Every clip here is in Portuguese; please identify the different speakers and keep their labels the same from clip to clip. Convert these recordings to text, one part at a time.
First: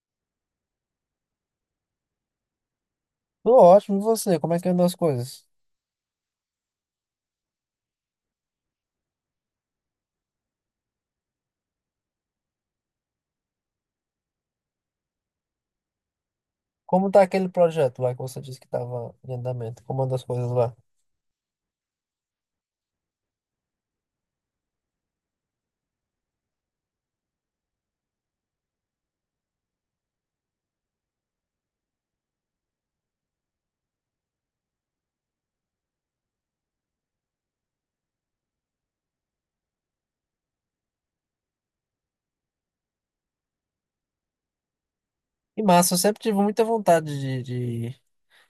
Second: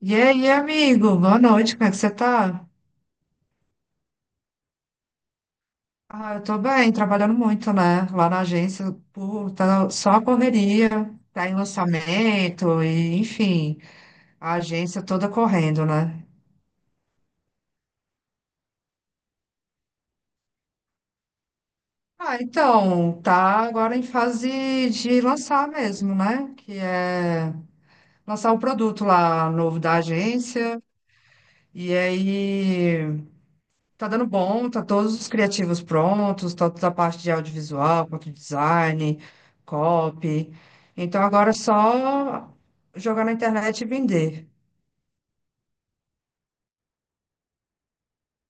Speaker 1: E aí, amigo? Boa noite, como é que você tá?
Speaker 2: Tô ótimo, e você? Como é que andam as coisas?
Speaker 1: Ah, eu tô bem, trabalhando muito, né? Lá na agência, pô, tá só a correria, tá em lançamento, e, enfim, a agência toda correndo, né?
Speaker 2: Como tá aquele projeto lá que você disse que tava em andamento? Como andam as coisas lá?
Speaker 1: Ah, então, tá agora em fase de lançar mesmo, né? Que é lançar o produto lá novo da agência, e aí. Tá dando bom, tá todos os criativos prontos, tá toda a parte de audiovisual, quanto design, copy. Então agora é só jogar na internet e vender.
Speaker 2: E massa, eu sempre tive muita vontade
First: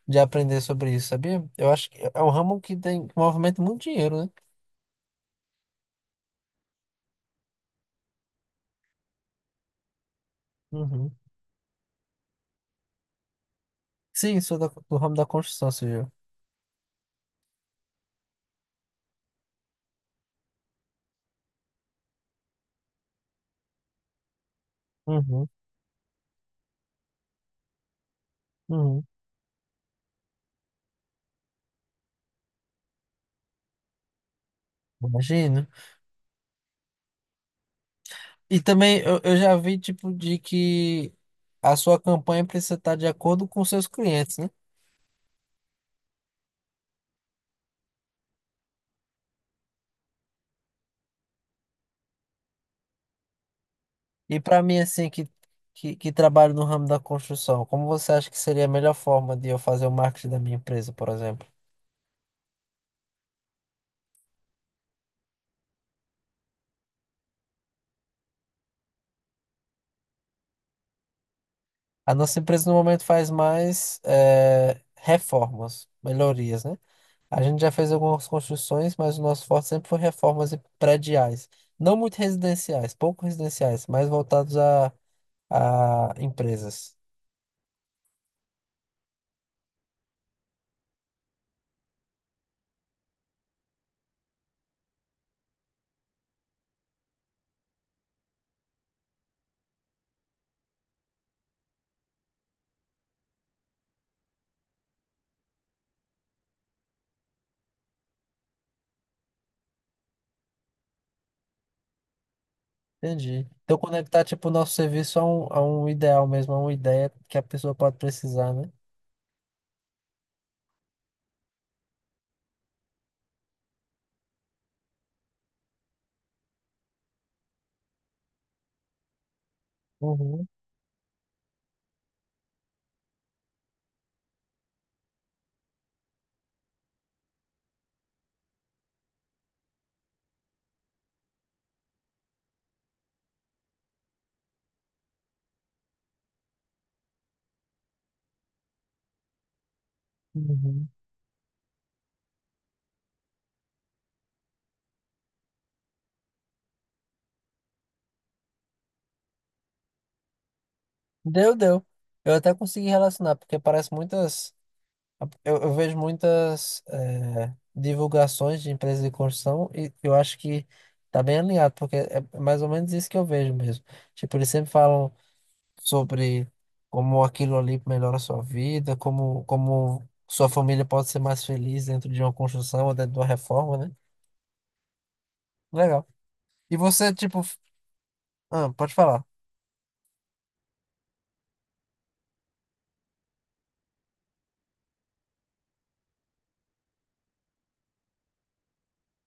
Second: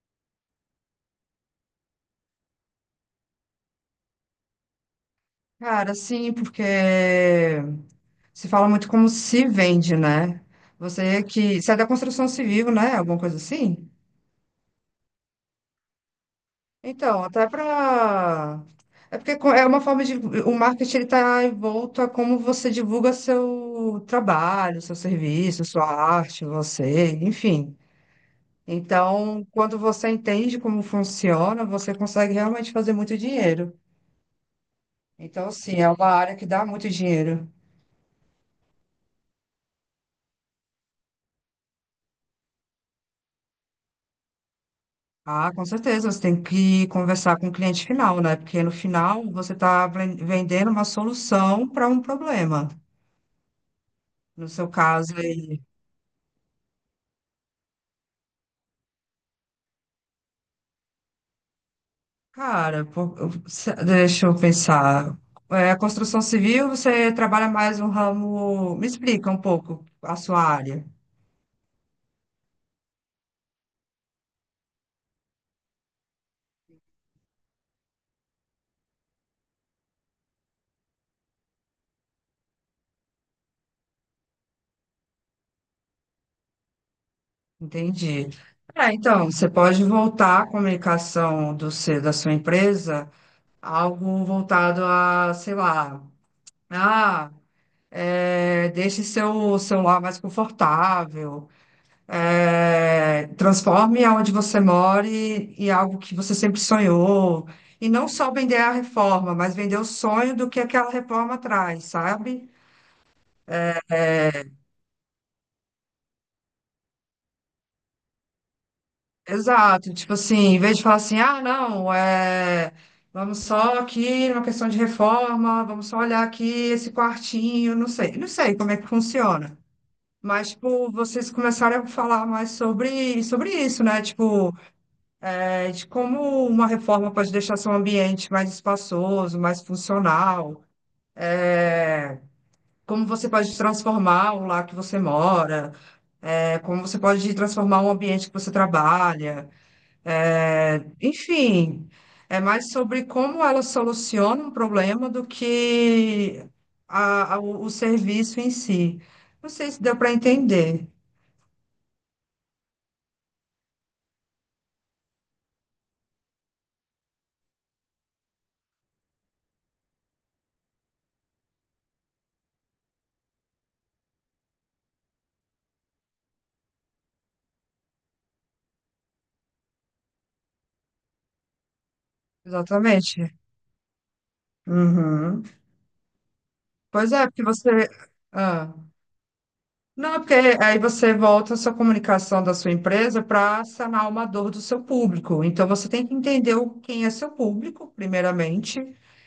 Speaker 2: de aprender sobre isso, sabia? Eu acho que é um ramo que tem, que movimenta muito dinheiro, né?
Speaker 1: Cara, sim, porque se fala muito como se vende, né?
Speaker 2: Uhum.
Speaker 1: Você que sai da construção civil, né? Alguma coisa assim?
Speaker 2: Sim, sou do ramo da construção civil.
Speaker 1: Então, até para. É porque é uma forma de. O marketing ele está envolto a como você divulga seu trabalho, seu
Speaker 2: Uhum,
Speaker 1: serviço, sua arte, você, enfim.
Speaker 2: uhum.
Speaker 1: Então, quando você entende como funciona, você consegue realmente fazer muito dinheiro. Então,
Speaker 2: Imagino.
Speaker 1: sim, é uma área que dá muito dinheiro.
Speaker 2: E também eu já vi, tipo, de que a sua campanha precisa estar de acordo com seus clientes, né?
Speaker 1: Ah, com certeza, você tem que conversar com o cliente final, né? Porque no final você está vendendo uma solução para um problema.
Speaker 2: E
Speaker 1: No
Speaker 2: para
Speaker 1: seu
Speaker 2: mim, assim,
Speaker 1: caso aí,
Speaker 2: que trabalho no ramo da construção, como você acha que seria a melhor forma de eu fazer o marketing da minha empresa, por exemplo?
Speaker 1: cara, deixa eu pensar. É, construção civil, você trabalha mais um ramo. Me explica um pouco a sua área.
Speaker 2: A nossa empresa no momento faz mais reformas, melhorias, né? A gente já fez algumas construções, mas o nosso forte sempre foi reformas e prediais. Não muito residenciais, pouco residenciais, mas voltados a empresas.
Speaker 1: Entendi. É, então, você pode voltar a comunicação do seu, da sua empresa algo voltado a, sei lá, ah, é, deixe seu celular mais confortável, é, transforme aonde você mora em algo que você sempre sonhou. E não só vender a reforma, mas vender o sonho do que aquela reforma traz, sabe?
Speaker 2: Entendi. Então conectar, tipo, o nosso serviço a um ideal mesmo, a uma ideia que a pessoa pode precisar, né?
Speaker 1: Exato, tipo assim, em vez de falar assim, ah, não, é, vamos só aqui numa questão de reforma, vamos só olhar aqui esse quartinho, não sei, não sei como é que funciona.
Speaker 2: Uhum,
Speaker 1: Mas, tipo, vocês começaram a falar mais sobre isso, né? Tipo, é, de como uma reforma pode deixar seu ambiente mais espaçoso, mais funcional, é, como você pode transformar o lar que você mora, é, como você pode transformar o ambiente que você trabalha. É,
Speaker 2: uhum.
Speaker 1: enfim, é mais sobre como ela soluciona um problema do que o serviço em si. Não sei se deu para entender
Speaker 2: Deu, deu. Eu até consegui relacionar, porque parece muitas. Eu vejo muitas divulgações de empresas de construção e eu acho que tá bem alinhado, porque é mais ou menos isso que eu vejo mesmo. Tipo, eles sempre falam sobre como aquilo ali melhora a sua vida, como sua família pode ser mais feliz dentro de uma construção ou dentro de uma
Speaker 1: exatamente.
Speaker 2: reforma, né?
Speaker 1: Uhum.
Speaker 2: Legal. E você,
Speaker 1: Pois é,
Speaker 2: tipo.
Speaker 1: porque você.
Speaker 2: Ah,
Speaker 1: Ah.
Speaker 2: pode falar.
Speaker 1: Não, é porque aí você volta a sua comunicação da sua empresa para sanar uma dor do seu público. Então você tem que entender quem é seu público, primeiramente.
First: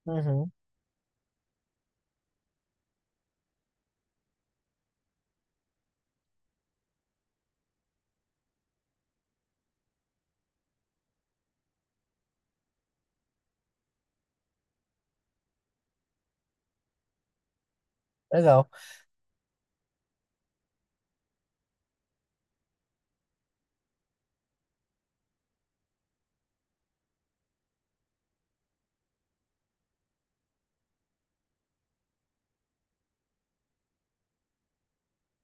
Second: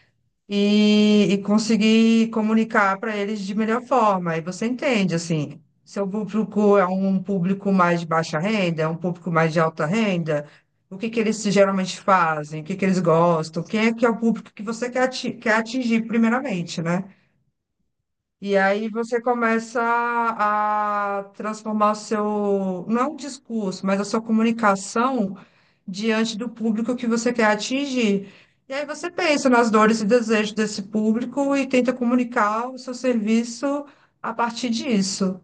Speaker 2: Uhum.
Speaker 1: E conseguir comunicar para eles de melhor forma. Aí você entende, assim, seu público é um público mais de baixa renda, é um público mais de alta renda, o que que eles geralmente fazem, o que que eles gostam, quem é que é o público que você quer atingir primeiramente, né? E
Speaker 2: Legal.
Speaker 1: aí você começa a transformar o seu, não é um discurso, mas a sua comunicação diante do público que você quer atingir. E aí você pensa nas dores e desejos desse público e tenta comunicar o seu serviço a partir disso.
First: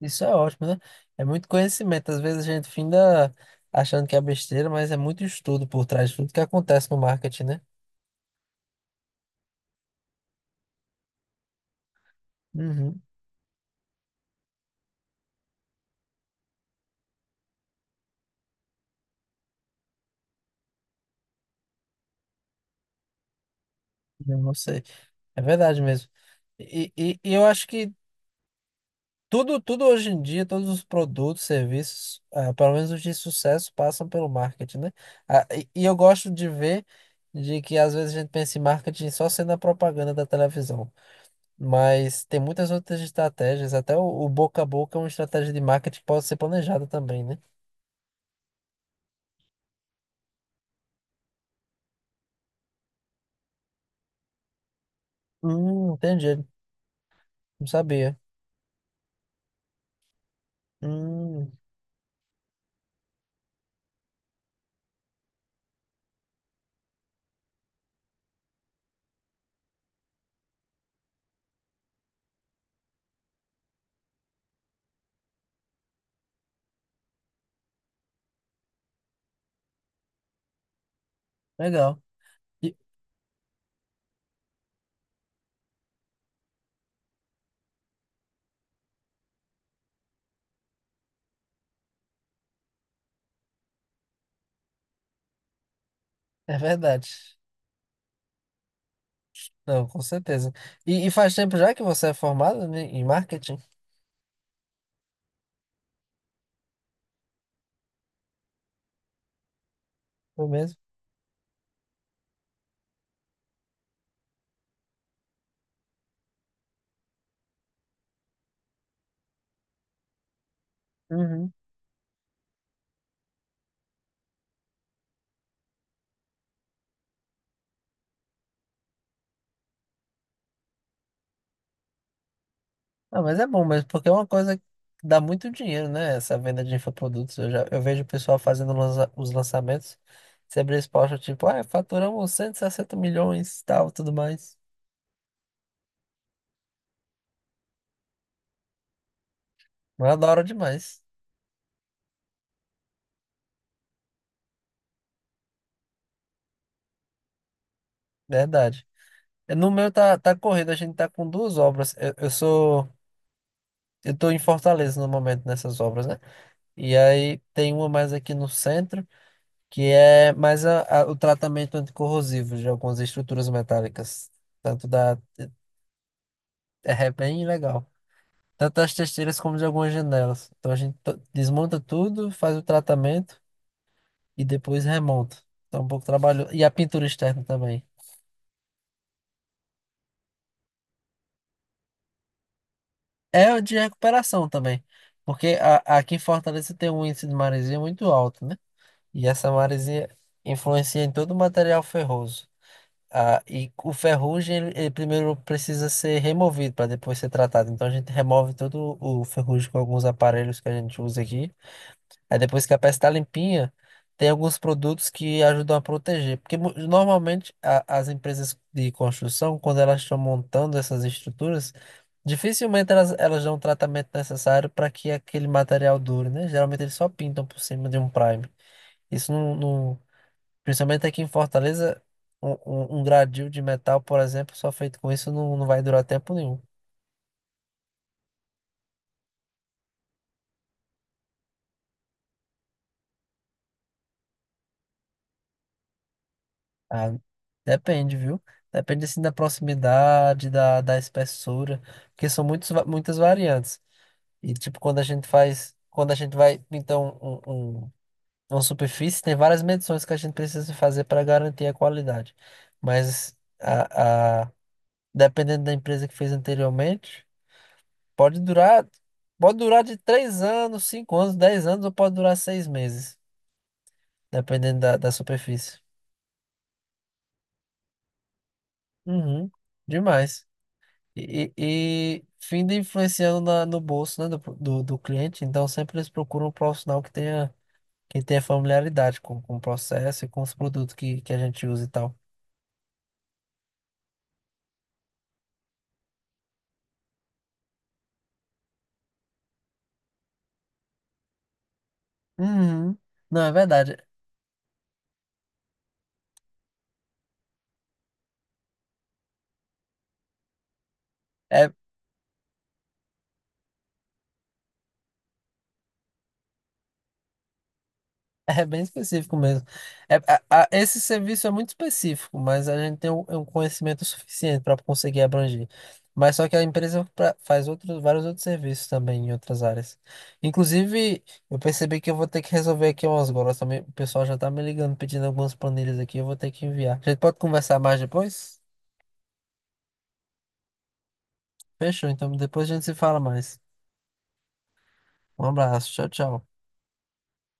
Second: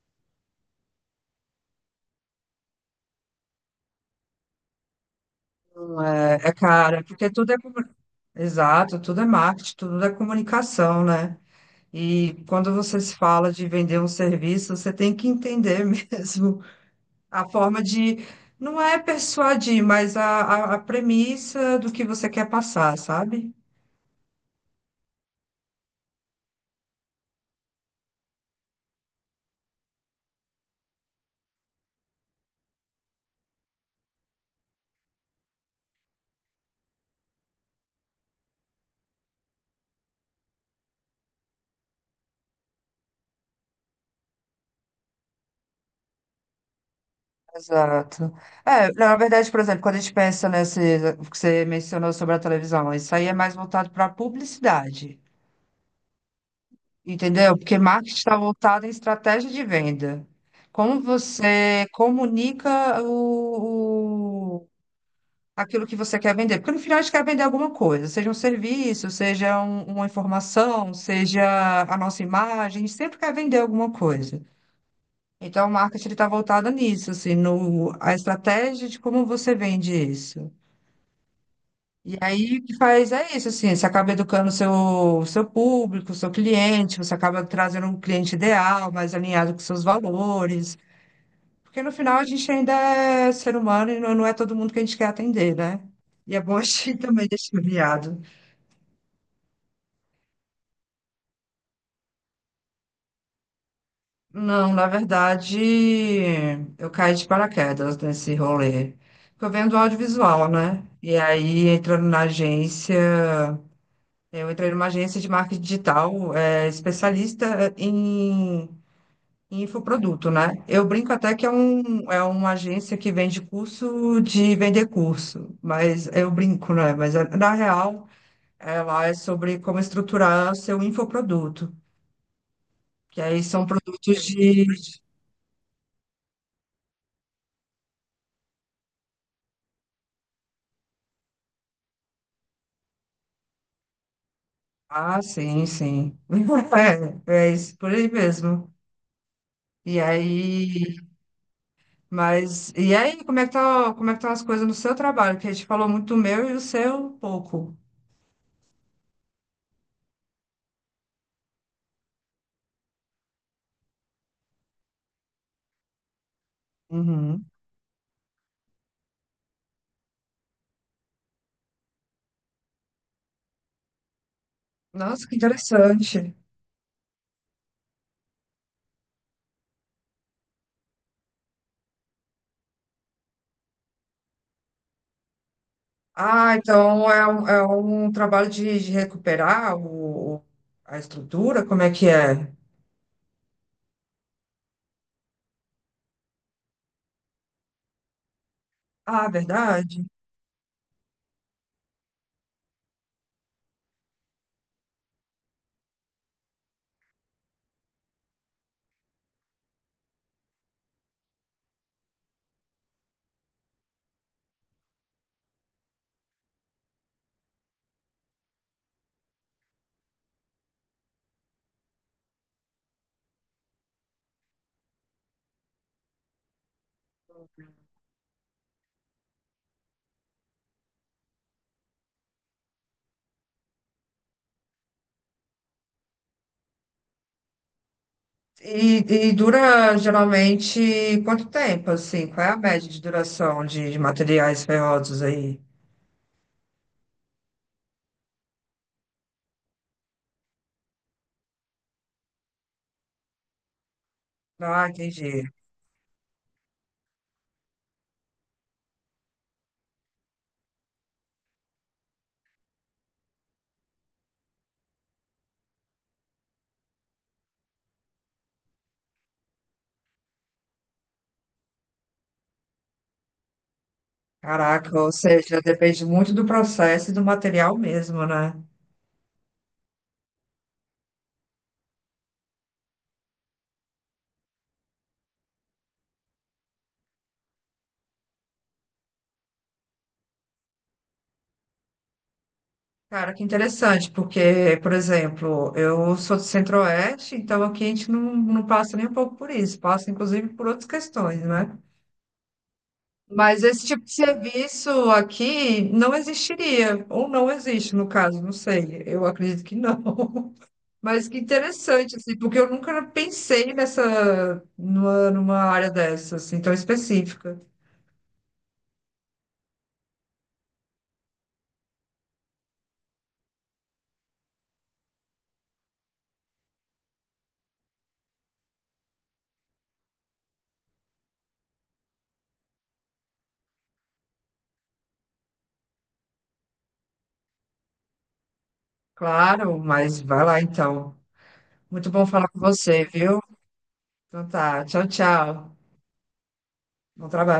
Speaker 2: Isso é ótimo, né? É muito conhecimento. Às vezes a gente finda achando que é besteira, mas é muito estudo por
Speaker 1: Não.
Speaker 2: trás de tudo
Speaker 1: É,
Speaker 2: que
Speaker 1: é
Speaker 2: acontece no
Speaker 1: cara, porque
Speaker 2: marketing, né?
Speaker 1: exato, tudo é marketing, tudo é comunicação, né? E quando você
Speaker 2: Uhum,
Speaker 1: se fala de vender um serviço, você tem que entender mesmo a forma de, não é persuadir, mas a premissa do que você quer passar, sabe?
Speaker 2: eu não sei. É verdade mesmo. E eu acho que tudo hoje em dia, todos os produtos, serviços, ah, pelo menos os de sucesso, passam pelo marketing, né? Ah, e eu gosto de ver de que às vezes a gente pensa em marketing só sendo a propaganda da televisão. Mas tem muitas outras estratégias, até o boca a boca é uma estratégia de marketing que pode ser planejada também, né?
Speaker 1: Exato. É, na verdade, por exemplo, quando a gente pensa nesse que você mencionou sobre a televisão, isso aí é mais voltado para publicidade,
Speaker 2: Entendi.
Speaker 1: entendeu?
Speaker 2: Não
Speaker 1: Porque marketing
Speaker 2: sabia.
Speaker 1: está voltado em estratégia de venda. Como
Speaker 2: Hum,
Speaker 1: você comunica aquilo que você quer vender. Porque no final a gente quer vender alguma coisa, seja um serviço, seja uma informação, seja a nossa imagem, a gente sempre quer vender alguma coisa. Então, o marketing está voltado nisso, assim, no, a estratégia de como você vende isso.
Speaker 2: legal.
Speaker 1: E aí, o
Speaker 2: E-
Speaker 1: que faz é isso, assim, você acaba educando o seu público, o seu cliente, você acaba trazendo um cliente ideal, mais alinhado com seus valores. Porque no final a gente ainda é ser humano e não é todo mundo que a gente quer atender, né? E é bom
Speaker 2: É
Speaker 1: a gente
Speaker 2: verdade.
Speaker 1: também deixar viado.
Speaker 2: Não, com certeza. E faz tempo já que você é formado, né, em marketing?
Speaker 1: Não, na verdade, eu caí de paraquedas nesse rolê. Porque eu venho do
Speaker 2: Foi
Speaker 1: audiovisual,
Speaker 2: mesmo?
Speaker 1: né? E aí, entrando na agência, eu entrei numa agência de marketing digital, é, especialista em, em infoproduto, né? Eu brinco até que é,
Speaker 2: Uhum.
Speaker 1: um, é uma agência que vende curso de vender curso, mas eu brinco, né? Mas na real. Ela é sobre como estruturar o seu infoproduto, que
Speaker 2: Ah, mas
Speaker 1: aí
Speaker 2: é bom
Speaker 1: são
Speaker 2: mesmo, porque é
Speaker 1: produtos
Speaker 2: uma coisa que
Speaker 1: de...
Speaker 2: dá muito dinheiro, né? Essa venda de infoprodutos. Eu vejo o pessoal fazendo os lançamentos. Você abre esse post, tipo, ah, faturamos 160 milhões, tal, tudo mais.
Speaker 1: Ah, sim, sim. É, é isso, por aí mesmo. E
Speaker 2: Mas é da hora
Speaker 1: aí,
Speaker 2: demais.
Speaker 1: mas, e aí, como é que tá, como é que estão as coisas no seu trabalho? Que a gente falou muito do meu e o seu pouco.
Speaker 2: Verdade. No meu tá, tá corrido, a gente tá com duas obras. Eu sou. Eu estou em Fortaleza no momento nessas obras, né? E aí
Speaker 1: Uhum.
Speaker 2: tem uma mais aqui no centro, que é mais o tratamento anticorrosivo de algumas estruturas metálicas. Tanto da.
Speaker 1: Nossa, que interessante.
Speaker 2: É bem legal. Tanto das testeiras como de algumas janelas. Então a gente desmonta tudo, faz o tratamento e depois remonta. Então é um pouco trabalho.
Speaker 1: Ah,
Speaker 2: E a pintura
Speaker 1: então
Speaker 2: externa
Speaker 1: é
Speaker 2: também.
Speaker 1: um trabalho de recuperar a estrutura? Como é que é?
Speaker 2: É de recuperação também. Porque aqui em Fortaleza tem um índice de maresia muito alto, né? E
Speaker 1: Ah,
Speaker 2: essa
Speaker 1: verdade.
Speaker 2: maresia influencia em todo o material ferroso. Ah, e o ferrugem, ele primeiro precisa ser removido para depois ser tratado. Então a gente remove todo o ferrugem com alguns aparelhos que a gente usa aqui. Aí depois que a peça está limpinha, tem alguns produtos que ajudam a proteger. Porque normalmente as empresas de construção, quando elas estão montando essas estruturas, dificilmente elas dão o tratamento necessário para que aquele material dure, né? Geralmente eles só pintam por cima de um prime. Isso não, não. Principalmente aqui em Fortaleza, um gradil de metal, por exemplo, só feito com isso não, não vai durar tempo nenhum.
Speaker 1: E dura geralmente quanto tempo, assim? Qual é a média de duração de materiais ferrosos aí?
Speaker 2: Ah, depende, viu? Depende assim da proximidade, da espessura, porque são muitas variantes. E tipo,
Speaker 1: Ah, entendi.
Speaker 2: quando a gente vai pintar um- uma superfície, tem várias medições que a gente precisa fazer para garantir a qualidade. Mas dependendo da empresa que fez anteriormente. Pode durar, pode durar de 3 anos, 5 anos, 10 anos ou pode durar 6 meses, dependendo
Speaker 1: Caraca, ou
Speaker 2: da
Speaker 1: seja,
Speaker 2: superfície.
Speaker 1: depende muito do processo e do material mesmo, né?
Speaker 2: Uhum, demais. E, e, e finda influenciando no bolso, né, do cliente, então sempre eles procuram um profissional que tenha familiaridade com o processo e com os produtos que a gente usa e tal.
Speaker 1: Cara, que interessante, porque, por exemplo, eu sou do Centro-Oeste, então aqui a gente não, não passa nem um pouco por isso, passa inclusive por outras questões, né?
Speaker 2: Uhum. Não, é
Speaker 1: Mas esse
Speaker 2: verdade.
Speaker 1: tipo de serviço aqui não existiria, ou não existe, no caso, não sei, eu acredito que não. Mas que
Speaker 2: É.
Speaker 1: interessante, assim, porque eu nunca pensei nessa, numa, numa área dessa, assim, tão específica.
Speaker 2: É bem específico mesmo. É, esse serviço é muito específico, mas a gente tem um, é um conhecimento suficiente para conseguir abranger. Mas só que a empresa faz outros, vários outros serviços também em outras áreas. Inclusive, eu percebi que eu vou ter que resolver aqui umas golas também. O pessoal já tá me ligando, pedindo algumas planilhas aqui, eu vou ter que enviar. A gente pode conversar mais depois?
Speaker 1: Claro, mas vai lá então.
Speaker 2: Fechou,
Speaker 1: Muito bom
Speaker 2: então
Speaker 1: falar com
Speaker 2: depois a gente se
Speaker 1: você,
Speaker 2: fala
Speaker 1: viu?
Speaker 2: mais.
Speaker 1: Então tá, tchau,
Speaker 2: Um
Speaker 1: tchau.
Speaker 2: abraço, tchau, tchau.
Speaker 1: Bom trabalho.